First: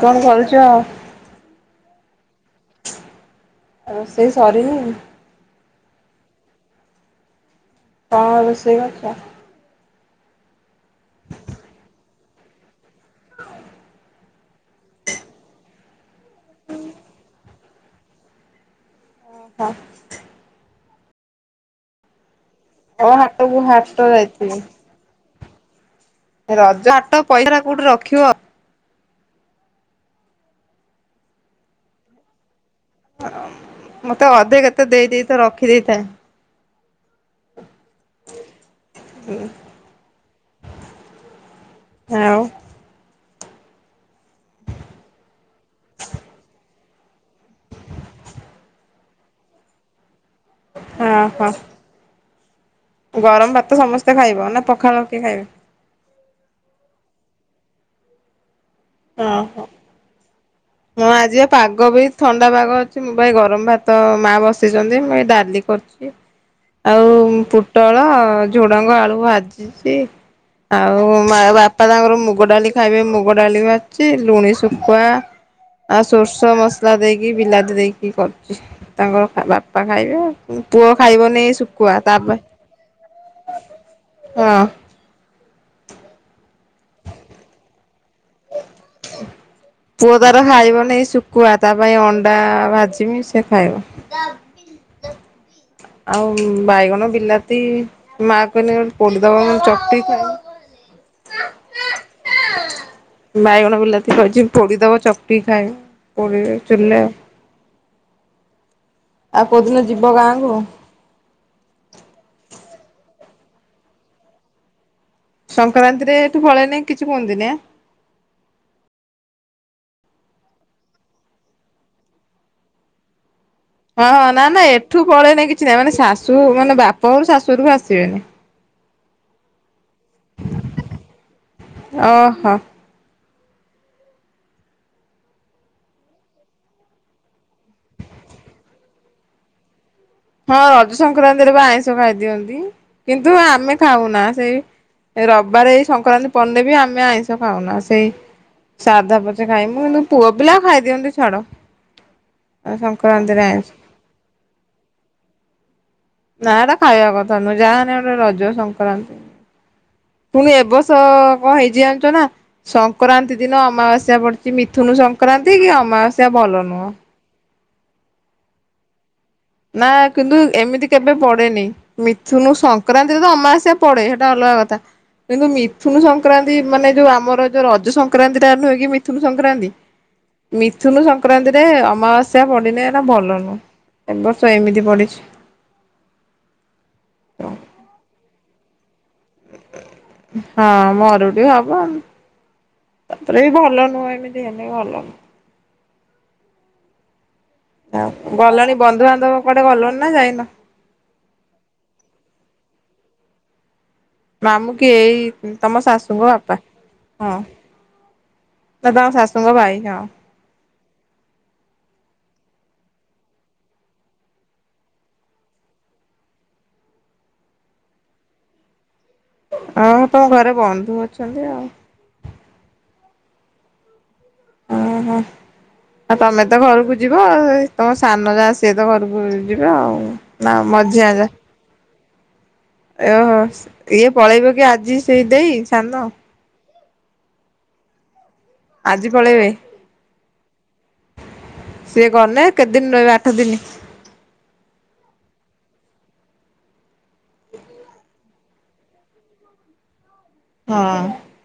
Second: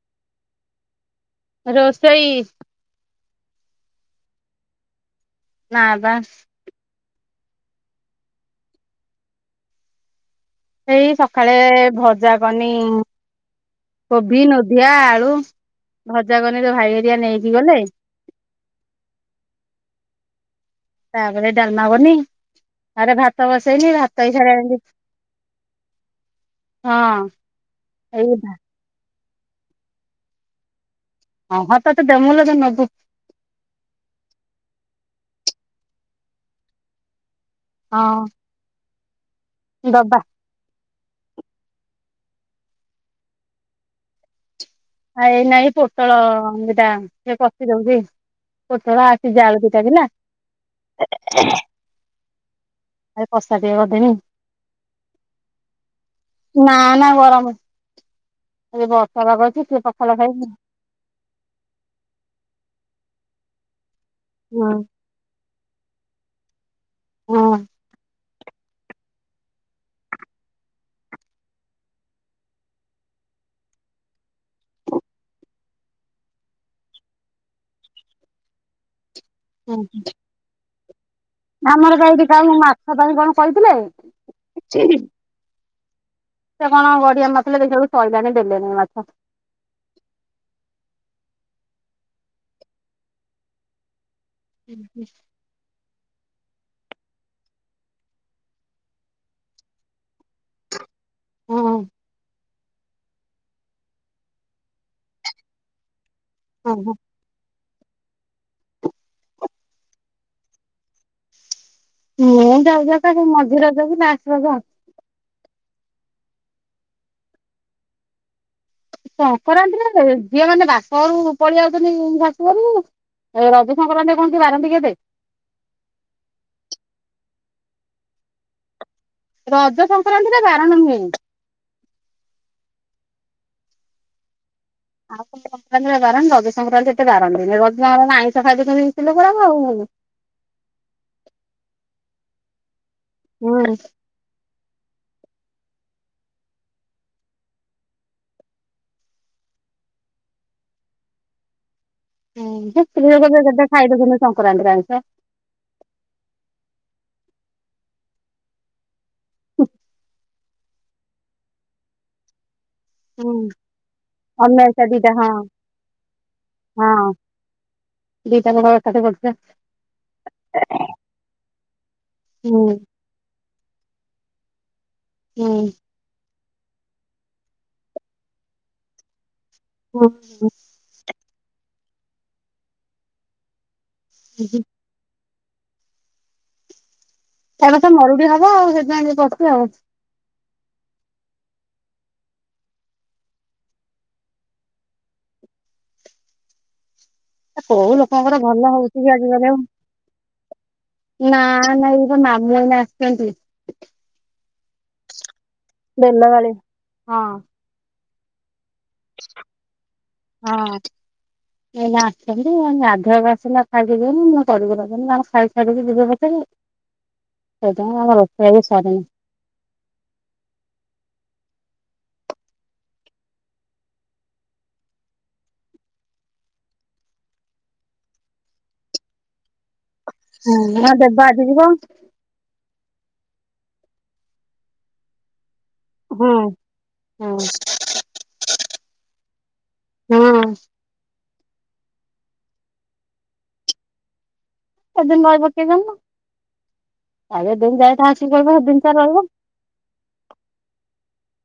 କଣ କରୁଛ। ରୋଷେଇ ରଷେଇ ସରି ନି ନା ବା କଣ ରୋଷେଇ କରିଛ ଏଇ ସକାଳେ ଭଜା କନି କୋବି ନଦିଆ ଆଳୁ ଭଜା କନି ତ ଭାଇ ହେରିକା ନେଇକି ଗଲେ ଓହୋ ତାପରେ ଡାଲମା କଲି ଓ ଆରେ ଭାତ ହାଟକୁ ବସେଇନି ହାଟ ଭାତ ହେଇ ଯାଇଥିଲି। ସାରିଲା ରଜ ହାଟ ପଇସା ଟା କୋଉଠି ଏଇ ରଖିବ ହଁ ହଁ ତତେ ଦେମୁଲେ ତ ନବୁ ମତେ ଅଧେ କେତେ ଦେଇ ଦେଇଥା ରଖି ଦେଇଥା ହଁ ହୁଁ ଦବା ଆଉ ହେଇ ନାଇ ପୋଟଳ ବିଟା ସେ କଷି ଦଉଛି ପୋଟଳ ସିଝା ଆଳୁ ଦିଟା ଥିଲା ହଁ ହଁ ଆଉ ଗରମ କଷା ଟିକେ ଭାତ କରିଦେମି ସମସ୍ତେ ଖାଇବ ନା ପଖାଳ କିଏ ଖାଇବେ ନା ନା ଗରମ ଏ ବର୍ଷା ପାଗ ଅଛି କିଏ ପଖାଳ ଖାଇବ ହଁ ଆଜି ପାଗ ବି ଥଣ୍ଡା ପାଗ ଅଛି ମୁଁ ବା ଏଇ ଗରମ ଭାତ ତ ମା ହୁଁ ବସେଇଛନ୍ତି ମୁଁ ଏଇ ଡାଲି କରୁଛି ଆଉ ହୁଁ ପୋଟଳ ଝୁଡଙ୍ଗ ଆଳୁ ଭାଜିଛି ଆଉ ମା ବାପା ତାଙ୍କର ମୁଗ ଡାଲି ଖାଇବେ ମୁଗ ଡାଲି ବି ଭାଜିଛି ଲୁଣି ଶୁଖୁଆ ଆଉ ସୋର୍ଷ ମସଲା ଦେଇକି ବିଲାତି ଦେଇକି କରୁଛି ତାଙ୍କର ବାପା ଖାଇବେ ଆଉ ଉଁ ପୁଅ ଖାଇବନି ଶୁଖୁଆ ଆମର ବା ତା ଏଠି ପାଇଁ ଖାଉ ମାଛ ଦହି କଣ ହଁ କହିଥିଲେ? ସେ କଣ ଗଡିଆ ମାରିଥିଲେ। ଦେଖିଲା ବେଳକୁ ସଇଲାଣି ଦେଲେନି ମାଛ [unintelligible] ପୁଅ ତାର ଖାଇବ ନାଇ ଶୁକୁଆ। ତା ପାଇଁ ଅଣ୍ଡା ଭାଯିବି ସେ ଖାଇବ। ଉଁ ହୁଁ। ଆଉ ବାଇଗଣ ବିଲାତି ମା କହିଲେ ପୋଡିଦବ ମୁଁ ଚକଟି ଖାଇବି। ହଁ। ବାଇଗଣ ବିଲାତି କହିଚି ପୋଡ଼ିଦବ, ଚକଟି ଖାଇବେ ପୋଡ଼ିଦେବି ହଁ ଚୂଲିରେ ଆଉ। ଆଉ କୋଉଦିନ ଯିବ ଗାଁକୁ? ମୁଁ ଯାଉ ଯାଉ କା ମଝି ରଜ କି ଲାଷ୍ଟ ରଜ। ସଂକ୍ରାନ୍ତିରେ ଏଠୁ ପଳେଇନେ କିଛି କୁହନ୍ତିନି ଏଁ? ସଂକ୍ରାନ୍ତିରେ ଝିଅ ମାନେ, ବାପ ଘରୁ ପଳେଇ ଆଉଚନ୍ତି ଶାଶୁ ଘର କୁ ରଜ। ସଂକ୍ରାନ୍ତି ହଁଁ କଣ କିଏ ନା ନା ବାରନ୍ତି କେତେ ଏଠୁ ପଳେଇନାଇଁ କିଛି ନାହିଁ। ମାନେ ଶାଶୁ ମାନେ ବାପ ଘରୁ ଶାଶୁ ଘର କୁ ଆସିବେନି। ରଜ ସଂକ୍ରାନ୍ତି ରେ ବାରଣ ହୁଏ ନି। ଅହ। ଆଉ କଉ ସଂକ୍ରାନ୍ତି ରେ ବାରଣ। ରଜ ସଂକ୍ରାନ୍ତିରେ ଏତେ ବାରନ୍ତିନି। ରଜ ସଂକ୍ରାନ୍ତି ଆଇଁଷ ପାଇଁଷ ଖାଇ ଦଉଚନ୍ତି ସ୍ତ୍ରୀ ଲୋକଗୁରା ଆଉ। ହଁ ରଜ ସଂକ୍ରାନ୍ତିରେ ବା ଆଇଁଷ ଖାଇଦିଅନ୍ତି। କିନ୍ତୁ ହୁଁ ଆମେ ଖାଉନା ସେଇ ରବିବାର ଏଇ ସଂକ୍ରାନ୍ତି ପିଡିଲେବି। ଆମେ ଆଇଁଷ ଖାଉନା ସେଇ ସାଧା ପଛେ ଖାଇବୁ କିନ୍ତୁ ପୁଅ ପିଲା ଖାଇ ଦିଅନ୍ତି, ଛାଡ। ହୁଁ ସେ ସ୍ତ୍ରୀ ଲୋକଗୁରା [unintelligible] ଖାଇଦଉଚନ୍ତି ସଂକ୍ରାନ୍ତିରେ ଆଇଁଷ। ନା ଏଟା ଖାଇବା କଥା ନୁହଁ। ଯାହାହେଲେ ଏଟା ରଜ ସଂକ୍ରାନ୍ତି। ପୁଣି ଏ ବର୍ଷ କଣ ହେଇଚି ଜାଣିଚ ନା? ହୁଁ ସଂକ୍ରାନ୍ତି ଦିନ ଅମାବାସ୍ୟା ପଡିଚି। ଅମାବାସ୍ୟା ମିଥୁନୁ ଦିଟା ହଁ ସଂକ୍ରାନ୍ତି କି ଅମାବାସ୍ୟା ଭଲ ନୁହେଁ। ଦି ଟା ଯାକ ଏକାଠି ପଡିଚି ବା। ନା କିନ୍ତୁ ଏମିତି କେବେ ପଡେନି। ମିଥୁନୁ ହୁଁ ସଂକ୍ରାନ୍ତି ଅମାବାସ୍ୟା ପଡେ ସେଟା ଅଲଗା କଥା ସଂକ୍ରାନ୍ତି ମାନେ ଯୋଉ ଆମର, ଯୋଉ ରଜ ସଂକ୍ରାନ୍ତି ଟା ନୁହେଁ କି ମିଥୁନୁ ସଂକ୍ରାନ୍ତି। ଓ ହୋ। ମିଥୁନୁ ସଂକ୍ରାନ୍ତିରେ ଅମାବାସ୍ୟା ପଡ଼ିଲେ ଏଇଟା ଭଲ ନୁହଁ। ଏ ବର୍ଷ ହୁଁ। ଏମିତି ପଡିଚି। ତା ପରେ ତ ମରୁଡି ହେବ ଆଉ। ସେଥିପାଇଁ ଟିକେ କରୁଚି ଆଉ। ହଁ, ମରୁଡି ହବ। ତା ପରେ ବି ଭଲ ନୁହଁ। ଏମିତି ହେଲେ ଭଲ ନୁହଁ। କୋଉ ଆଉ ଲୋକଙ୍କର ଭଲ ଗଲଣି ହଉଛି କି ବନ୍ଧୁବାନ୍ଧବ, କୁଆଡେ ଗଲଣି ନା ଯାଇନ? ନାଁ ନଁଇ ମାମୁଁ ଆଇନା ଆସିଚନ୍ତି। ମାମୁଁ କିଏ? ଏଇ ତମ ଶାଶୁଙ୍କ ବେଲବାଳି ହଁ ବାପା। ଦାଦାଙ୍କ ଶାଶୁଙ୍କ ଭାଇ। ହଁ। ହଁ। ଆଇନା ଆସିଚନ୍ତି। ଗାଧୁଆକୁ ଆସିଲେ ଖାଇକି [unintelligible] ଖାଇସାରିକି ଯିବେ ପଛକେ। [unintelligible] ରୋଷଇବାସ ସରିନି। ଆଉ ତମ ଘରେ ବନ୍ଧୁ ଅଛନ୍ତି ଆଉ। ଅ ହଁ। ଆଉ ତମେ ତ ଘରକୁ ଯିବ। ତମ ସାନ ଯାଆ ସିଏ ତ ଘରକୁ ଯିବେ ଆଉ। ନା ମଝିଆ ହଁ। ୟ ହ ଇଏ ପଳେଇବେକି ଆଜି ସେ ଦେଇ ସାନ। ହଁ ହଁ। ଆଜି ପଳେଇବେ? ହଁ। ସିଏ ଗଲେ କେତେ ଦିନ ରହିବେ, ଆଠ ଦିନି? କେତେ ଦିନ ରହିବ କିଏ ଜାଣିଲା? ଆଉ ଏ ଦିନ ଯାଇ [unintelligible] ସେଦିନ ତାର ରହିବ। ହଁ।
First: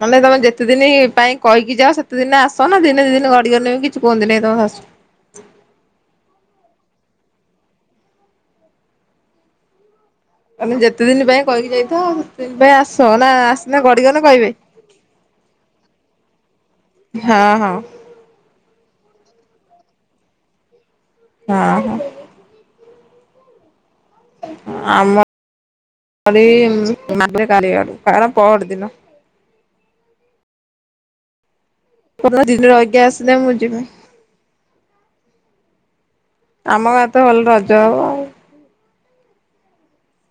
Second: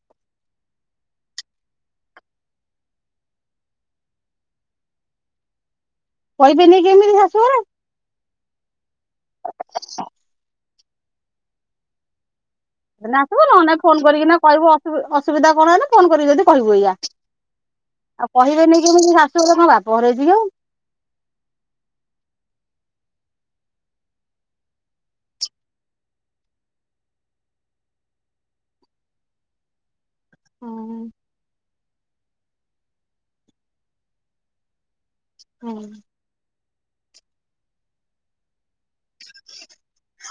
ମାନେ, ତମେ ଯେତେ ଦିନି ପାଇଁ କହିକି ଯାଅ, ସେତେ ଦିନେ ଆସ ନା। ଦିନେ ଦି ଦିନ ଗଡିଗଲେ ବି କିଛି କୁହନ୍ତି ନାଇଁ ତମ ଶାଶୁ। କହିବେନି କେମିତି ଶାଶୁଘରେ? ତମେ ଯେତେ ଦିନ ପାଇଁ କହିକି ଯାଇଥାଅ, କେବେ ଆ ସେଦିନ ଆସିବୁ ନ ହେଲେ ନାଇଁ ଫୋନ କରିକିନା କହିବୁ ଅସୁ-ଅସୁବିଧା କଣ ହେଲା। ଫୋନ କରି ଯଦି କିହିବୁ ଏଇଆା। ହଁ ହଁ। କହିବେନି କେମିତି ଶାଶୁଘର ପରା? କଣ ବାପଘର ହେଇଛିି ନା। ହଁ। ଆମ ଗାଡି ମାନେ [unintelligible] ପଅରି ଦିନ। ଉଁ। କହିବେ ଦିନ ରହିକି ଆସିଲେ ମୁଁ ଯିବି। ହଁ। ଆମ ଗାଁରେ ତ ଭଲ ରଜ ହବ ଆଉ।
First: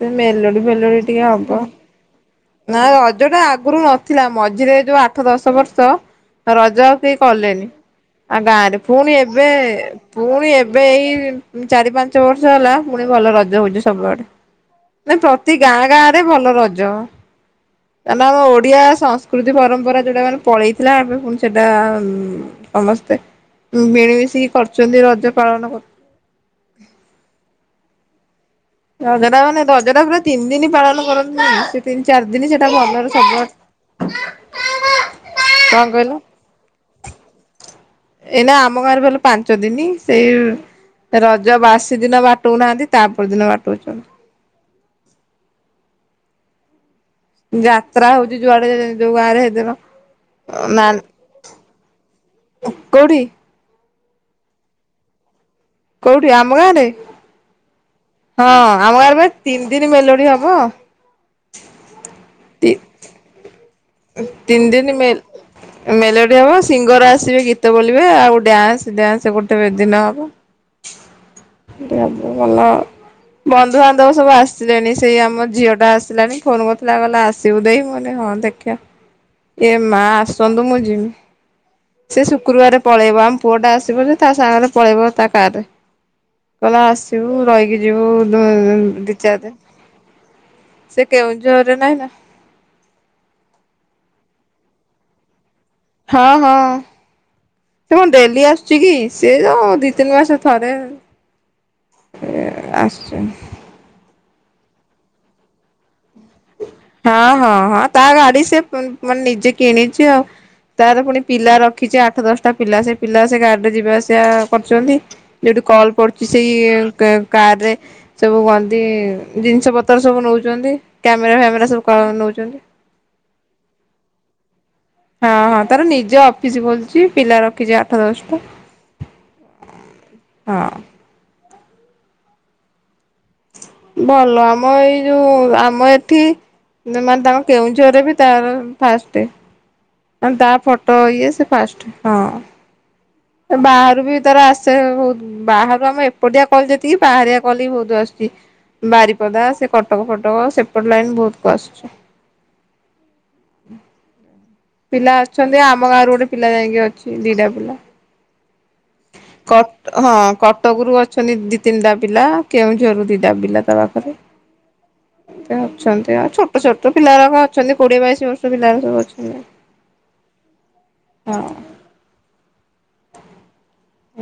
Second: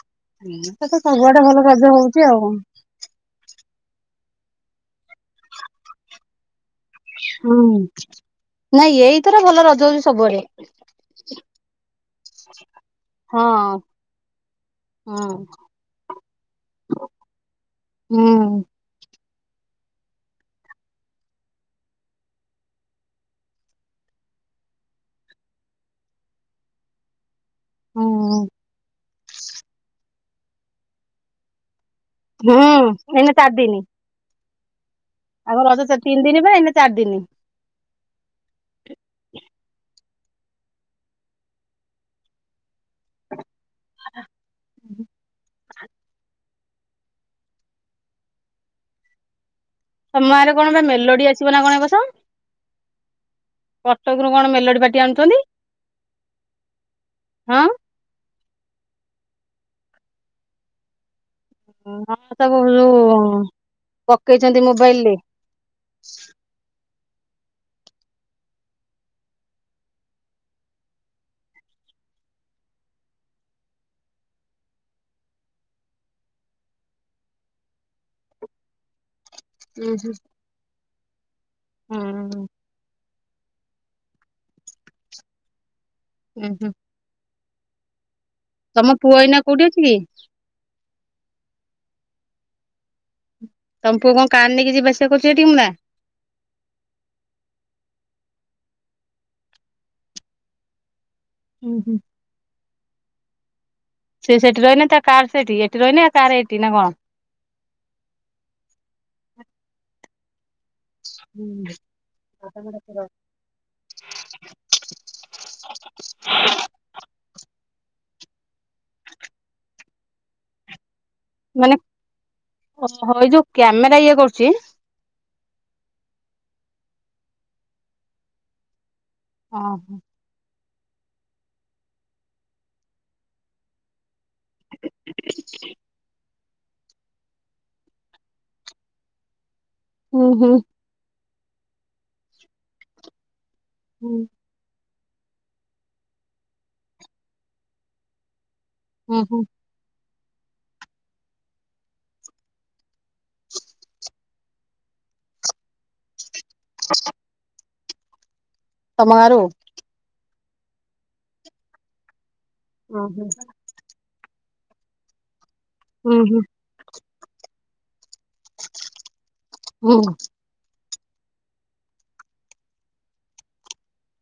ସେ ମେଲୋଡି ହୁଁ ତ ଫେଲୁଡି ଟିକେ ସବୁଆଡେ ହବ ଭଲ ରଜ ହଉଛି ଆଉ। ନା ରଜ ଟା ଆଗରୁ ନ ଥିଲା ମଝିରେ ଯୋଉ ଆଠ, ଦଶ ବର୍ଷ ରଜ ଆଉ କେହି ହୁଁ କଲେନି। ଆ ଗାଁରେ ନାଇଁ ପୁଣି ଏଇଥର ଏବେ ଭଲ ରଜ ହଉଛି ସବୁଆଡେ ପୁଣି ଏବେ ଏଇ ଚାରି, ପାଞ୍ଚ ବର୍ଷ ହେଲା ପୁଣି ଭଲ ହଁ ରଜ ହଉଛି ସବୁଆଡେ। ନା ହଁ। ପ୍ରତି ଗାଁ ଗାଁ ରେ ଭଲ ରଜ କାରଣ ଆମ ହୁଁ ଓଡିଆ ସଂସ୍ ସଂସ୍କୃତି ପରମ୍ପରା ଯୋଉଟା ମାନେ ପଳେଇଥିଲା ଏବେ ପୁଣି ସେଟା ସମସ୍ତେ ମିଳିମିଶିକି କରୁଛନ୍ତି ରଜ ପାଳନ କରୁଚ ଉଁ ରଜଟା ମାନେ ରଜଟା ପୁରା ତିନି ଦିନି ପାଳନ କରନ୍ତିନି କି ସିପ୍ ତିନି ଚାରି ଦିନ ସେଟା ହୁଁ ଭଲରେ ଏଇନେ ସବୁଆ ଆମ ରଜ ସେ ତିନି ଦିନି ହୁଏ ଏଇନେ ଚାରି ଦିନି। ଏଇନା ଆମ ଗାଁ ରେ ଭଲ ପାଞ୍ଚ ଦିନି ସେଇ ରଜ ବାସି ଦିନ ବାଟଉନାହାନ୍ତି ତାପର ଦିନ ବାଟଉଚନ୍ତି। ହଁ [unintelligible] ଯାତ୍ରା ହଉଚି ଯୁଆଡେ ଯୋଉ ଗାଁରେ ହେଦିନ ତମ ଗାଁରେ କଣ ବା ମେଲୋଡି ଆସିବ ନା କଣ ଏ ବର୍ଷ। ଉ କଉଠି? କଟକରୁ କଣ ମେଲୋଡି ପାଟି ଆଣୁଚନ୍ତି। କଉଠି ଆମ ଗାଁରେ? ହଁ। ହଁ ଆମ ଗାଁରେ ପା ତିନି ଦିନି ମେଲୋଡି ହବ। ହ ତୁ ତି [unintelligible] ଯୋଉ ପକେଇଛନ୍ତି ତିନି ଦିନି ମୋବାଇଲରେ ମେଲ୍ ମେଲୋଡି ହବ ସିଙ୍ଗର ଆସିବେ ଗୀତ ବୋଲିବେ ଆଉ ଡ୍ୟାନ୍ସ ଡ୍ୟାନ୍ସ ଗୋଟେ ଦିନ ହବ। ଡାବୁ ଭଲ। ବନ୍ଧୁବାନ୍ଧବ ସବୁ ଆସିଲେଣି ସେଇ ଆମ ଝିଅ ଟା ଆସିଲାଣି ଫୋନ୍ କରିଥିଲା କହିଲା ଆସିବୁ ଦେଇ ମୁଁକହିଲି ହଁ ଦେଖେ ଏ ଉଁ ମା ହୁଁ। ଆସନ୍ତୁ ମୁଁ ଯିମି ସେ ଶୁକ୍ରବାର ପଳେଇବ ଆମ ପୁଅ ଟା ଆସିବ ଯେ ତା ସାଙ୍ଗରେ ପଳେଇବ ତା କାରରେ ଉଁ ହୁଁ କହିଲା ଆସିବୁ ରହିକି ଯିବୁ ତମ ଯଉଁ ଦି ପୁଅ ଏଇନା ଚାରିଦିନ କୋଉଠି ଅଛି କି ସେ କେଉଝରରେ ନାହିଁ ନା। ତମ ପୁଅ କଣ କାର୍ ନେଇକି ଯିବାଆସିବା କରୁଛି ଏଟିକି ନା? ହଁ ହଁ। ସେ କଣ ଡେଲି ଆସୁଛି କି ସିଏ ଯଉ ଦି ତିନି ମାସରେ ଥରେ। ହୁଁ ହୁଁ। ଏ ଆସିଛନ ସେଠି ରହନେ ତା କାର୍ ସେଠି ଏଠି ରହିନେ ହଁ ହଁ ହଁ ତା ଗାଡି ସେ ପ୍ ମାନେ ନିଜେ କିଣିଛି ଆଉ। ତାର ପୁଣି ପିଲା ହୁଁ। ରଖିଛି ଆଠ ଦଶଟା ପିଲା ସେ ପିଲା ସେ ଗାଡ଼ିରେ ଯିବା ଆସିବା କରୁଛନ୍ତି। ଯୋଉଠି କଲ୍ ପଡୁଛି ସେଇ କେ କାରରେ ସବୁ କନତି ଜିନିଷ ପତ୍ର ସବୁ ନଉଛନ୍ତି। କ୍ୟାମେରା ଫ୍ୟାମେରା ମାନେ ସବୁ କ ନଉଛନ୍ତି। ଓହୋ ଏଇ ଯୋଉ କ୍ୟାମେରା ଇଏ କରୁଛି। ହଁ ହଁ ତାର ନିଜ ଅଫିସ ଖୋଲିଛି ପିଲା ରଖିଛି ଆଠ ଦଶଟା। ହଁ ହଁ। ହଁ। ଭଲ ଆମ ଏଇ ଯୋଉ ଆମ ଏଠି ମାନେ ତାଙ୍କ କେଉଁଝର ରେ ବି ତାର ଫାଷ୍ଟେ। ହୁଁ ମାନେ ତା ହୁଁ। ଫଟୋ ଇଏ ସେ ଫାଷ୍ଟ, ହଁ। ବାହାରୁ ବି ହୁଁ ତାର ଆସ୍ ସେ ବହୁତ ବାହାରୁ ଆମେ ଏପଟିଆ କଲ୍ ଯେତିକି, ବାହାରିଆ କଲ୍ ବି ବହୁତ ଆସୁଚି। ହୁଁ ବାରିପଦା, ସେ କଟକ, ଫଟକ ସେପଟ୍ ଲାଇନ୍ ବହୁତ କ ଆସୁଛି। ପିଲା ଅଛନ୍ତି, ଆମ ଗାଁରୁ ଗୋଟେ ପିଲା ଯାଇକି ଅଛି ଦିଟା ପିଲା। ତମ ଗାଁରୁ! କଟ୍ ହଁ କଟକରୁ ଅଛନ୍ତି ଦି ତିନିଟା ପିଲା। ହୁଁ କେଉଁଝରରୁ ଦିଟା ପିଲା ତା ପାଖେରେ। [unintelligible] ହୁଁ ଅଛନ୍ତି ଆଉ। ହୁଁ। ଛୋଟ ଛୋଟ ପିଲାଗୁରାକ ଅଛନ୍ତି କୋଡିଏ ବାଇଶି ବର୍ଷ ପିଲା ଗୁରା ସବୁ ଅଛନ୍ତି। ହୁଁ ହଁ।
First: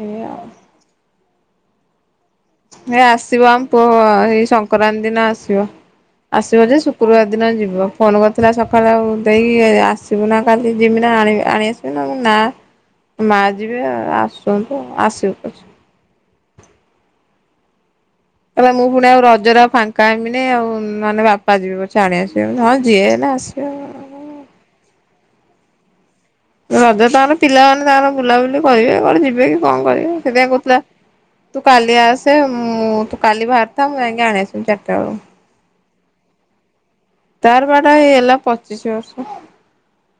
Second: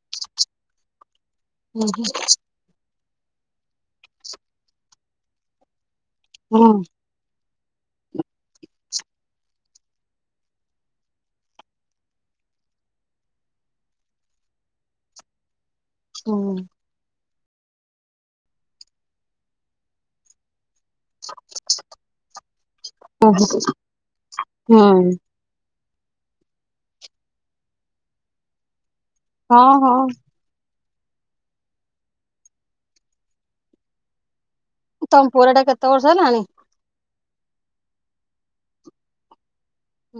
ଏଇଆ ଆଉ। ଉ, ହୁଁ। ଏ ଆସିବ ଆମ ପୁଅ ଏଇ ସଂକ୍ରାନ୍ତି ଦିନ ଆସିବ। ଆସିବ ହୁଁ ଯେ ଶୁକ୍ କ୍ରୁରୁବାର ଦିନ ଯିବ। ଫୋନ୍ କରିଥିଲା ସକାଳୁ ଆଉ ଦେଇ ଆସିବୁ ନା କାଲି [unintelligible] ନା ଆଣିବି ଆଣି ଆସି [unintelligible] ନାଁ ମା ଯିବେ ଆ-ଆସନ୍ତୁ ଆସିବୁ ପଛେ। ହୁଁ। କଲା ମୁଁ ଫୁଣି ଆଉ ରଜରେ ଆଉ ଫାଙ୍କ୍ ଙ୍କା [unintelligible] ଆଉ [unintelligible] ବାପା ଯିବେ ପଛେ ଆଣି ଆସିବେ ହଁ, ଯିଏ ହେଲେ ଆସିବ। ହୁଁ। ରଜରେ ତାର ପିଲାମାନେ ତାର ବୁଲାବୁଲି କରିବେ, କୁଆଡେ ଯିବେ କି କଣ ହଁ କରିବେ? ସେଥିପାଇଁ କହୁଥିଲା। ତୁ କାଲି ଆସେ, ମୁଁ ତୁ କାଲି ବାହାରିଥା ମୁଁ ଯାଇଁକି ଆଣି ଆସିବି। ଚାର୍ ତମ ପୁଅର ଏଇଟା କେତେ ବର୍ଷ ହେଲାଣି? ତାର ବା ଏଟା ହେଇ ହେଲା ପଚିଶି ବର୍ଷ।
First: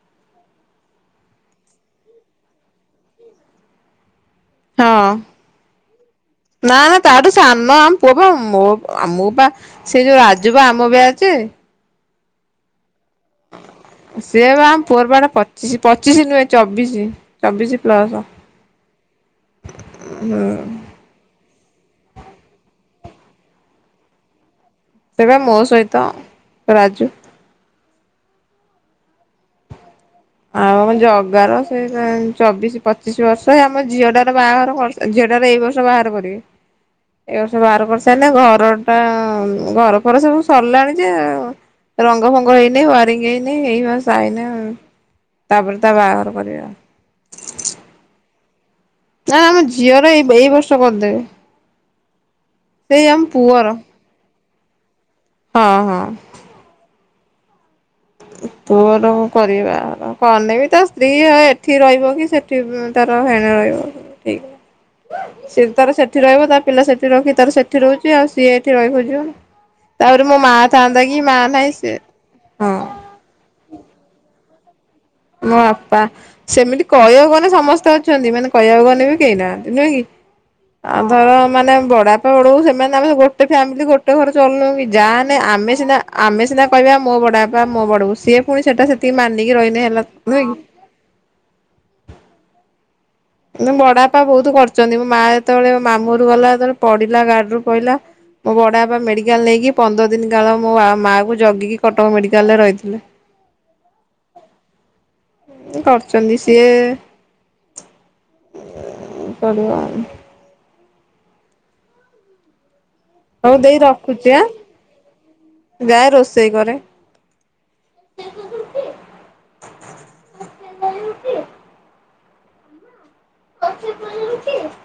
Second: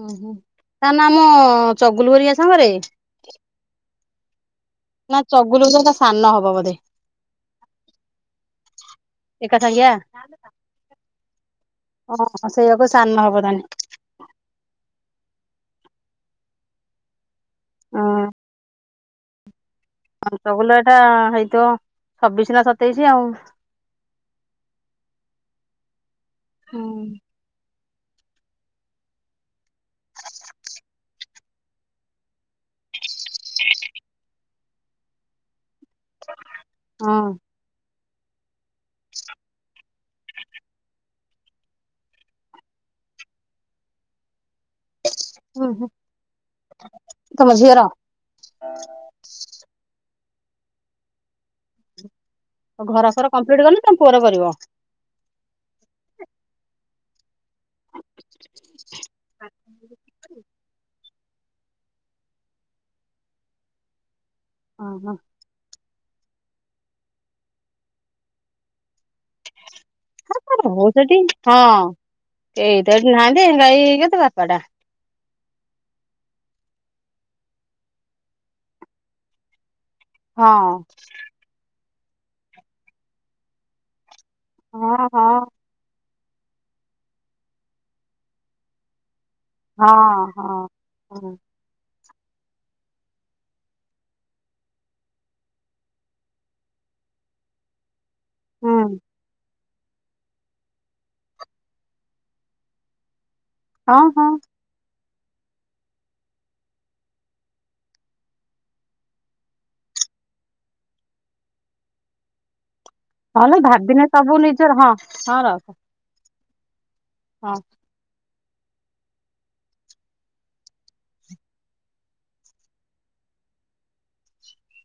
ଓହୋ! ତା ନାମ-ଅଁ ଚଗୁଲୁ ହେରିକା ସାଙ୍ଗରେ! ହଁ ନା ଚଗୁଲୁ ତାର ସାନ ହବ ବ ନା ନା ତାଠୁ ସାନ। ଆମ ପୁଅ ପା ମୋ-ମୋପା ଏକା ସାଙ୍ଗିଆ? ସେ ଯୋଉ ରାଜୁ ବା ଆମ ବ୍ୟାଚେ। ଓହଃ ସେଇଆକୁ ସାନ ହବ [unintelligible] ସିଏ ବା ଆମ ପୁଅର ବା ଏଇଟା ପଚିଶି, ପଚିଶି ନୁହେଁ ଚବିଶି ଚବିଶି ପ୍ଲସ। ଆମ୍ ଚଗୁଲାଟାଁ ହେଇଁଥିବ, ଛବିଶି ନା ସତେଇଶି ଆଉଁ। ସେ ବା ମୋ ସହିତ ହୁଁ ରାଜୁ। ଆଉ ଆମ ଜଗାର ସେ [unintelligible] ଚବିଶି ପଚିଶି ବର୍ଷ, ଏଇ ଆମ ଝିଅଟାର ବାହାଘର କର୍ସ, ଝିଅଟାର ଏଇ ବର୍ଷ ବାହାର କରିବେ, ହଁ। ଏ [unintelligible] ବାହାଘର କରିସାରିନେ, ଘରଟା-ଆଁ-ମ୍ ଘରଫର ସବୁ ସରିଲାଣି ଯେ ରଙ୍ଗ ଫଙ୍ଗ ହେଇନି, ୱାରିଙ୍ଗ୍ ହେଇନି। ହେଇହୁଆ [unintelligible] ଏଁ ଓହୋ! ତମ ଝିଅର? ନା, ନା ଆମ ଝିଅର ଏଇ ବ ଏଇ ବର୍ଷ କର୍ ଦେବେ। ଘର ଫର ପୁଅର କମ୍ପ୍ଲିଟ୍ [unintelligible] ତମ ପୁଅର କରିବ। ହଁ, ହଁ। ପୁଅର କରିବା, [unintelligible] ବି ତାସ୍ ଦି ଭାଇ ଏଠି ରହିବ, କି ସେଠି ତାର ହେଣେ ରହିବ ଠିକ୍ ନାହିଁ? ଅହଁ। ସିଏ ତାର ସେଠି ରହିବ, ତାର ପିଲା ସେଠି ରଖି ତାର ସେଠି ରହୁଛି ଆଉ। ସିଏ ଏଠି ରହିବ [unintelligible] ତା'ପରେ ମୋ ହଁ ତାର ମାଁ ହଉ ଥାନ୍ତା ସେଠି କି, ହଁ ମା ନାହିଁ, ସେ ହଁ ତ ଏଠି କେହି ନାହାନ୍ତି ଗାଈ କେତେ ବାପା ଟା। ମୋ ବାପା ସେମିତି କହି ହବନି ସମସ୍ତେ ଅଛନ୍ତିମାନେ କହିବାକୁ ଗନେ ବି କେହି ନାହାନ୍ତି ନୁହେଁ କି। ହଁ ଆଉ ଧର ମାନେ ବଡାପା ବଡବୋଉ ସେମାନେ ଆମେ ଗୋଟେ ଫ୍ୟାମିଲି ଗୋଟେ ଗୋଟେ ଘର ଚଲୁନୁକି ହଁ ଯାହା ହେନେ ଆମେ ସିନା ଆମେ ସିନା କହିବା ମୋ ବଡ ବାପା ମୋ ବଡବୋଉ ସିଏ ପୁଣି ସେଟା ସେ ସେତିକି ମାନିକି ରହିନେ ହେଲା। ନୁହେଁ କି? ହୁଁ। ହେଲେ ମୋ ବଡଆପା ବୋହୁତ କରି ଚନ୍ତି ମୋ ମା ଯେତେବେଳେ ମାମୁଁ ଘରକୁ ଗଲାଯେତେବେଳେ ପଡିଲା ଗାଡିରୁ ପ ମୋ ହୁଁ ବଡ ଆପା ମେଡିକାଲ ନେଇକି ପନ୍ଦର ଦିନି କାଳ ମୋ ମାକୁ ଜଗିକି କଟକ ମେଡିକାଲରେ ରହିଥିଲେ। ହଁ ହଁ। କରୁଚନ୍ତି ସିଏ [unintelligible] ହୋଉ ନହେଲେ ଦେଇ ଭାବିନେ ରଖୁଚି ସବୁ ନିଜର ହଁ ହଁ ରଖ ଆଁ ଜାଏ ରୋଷେଇ କରେ। ହଁ। [unintelligible]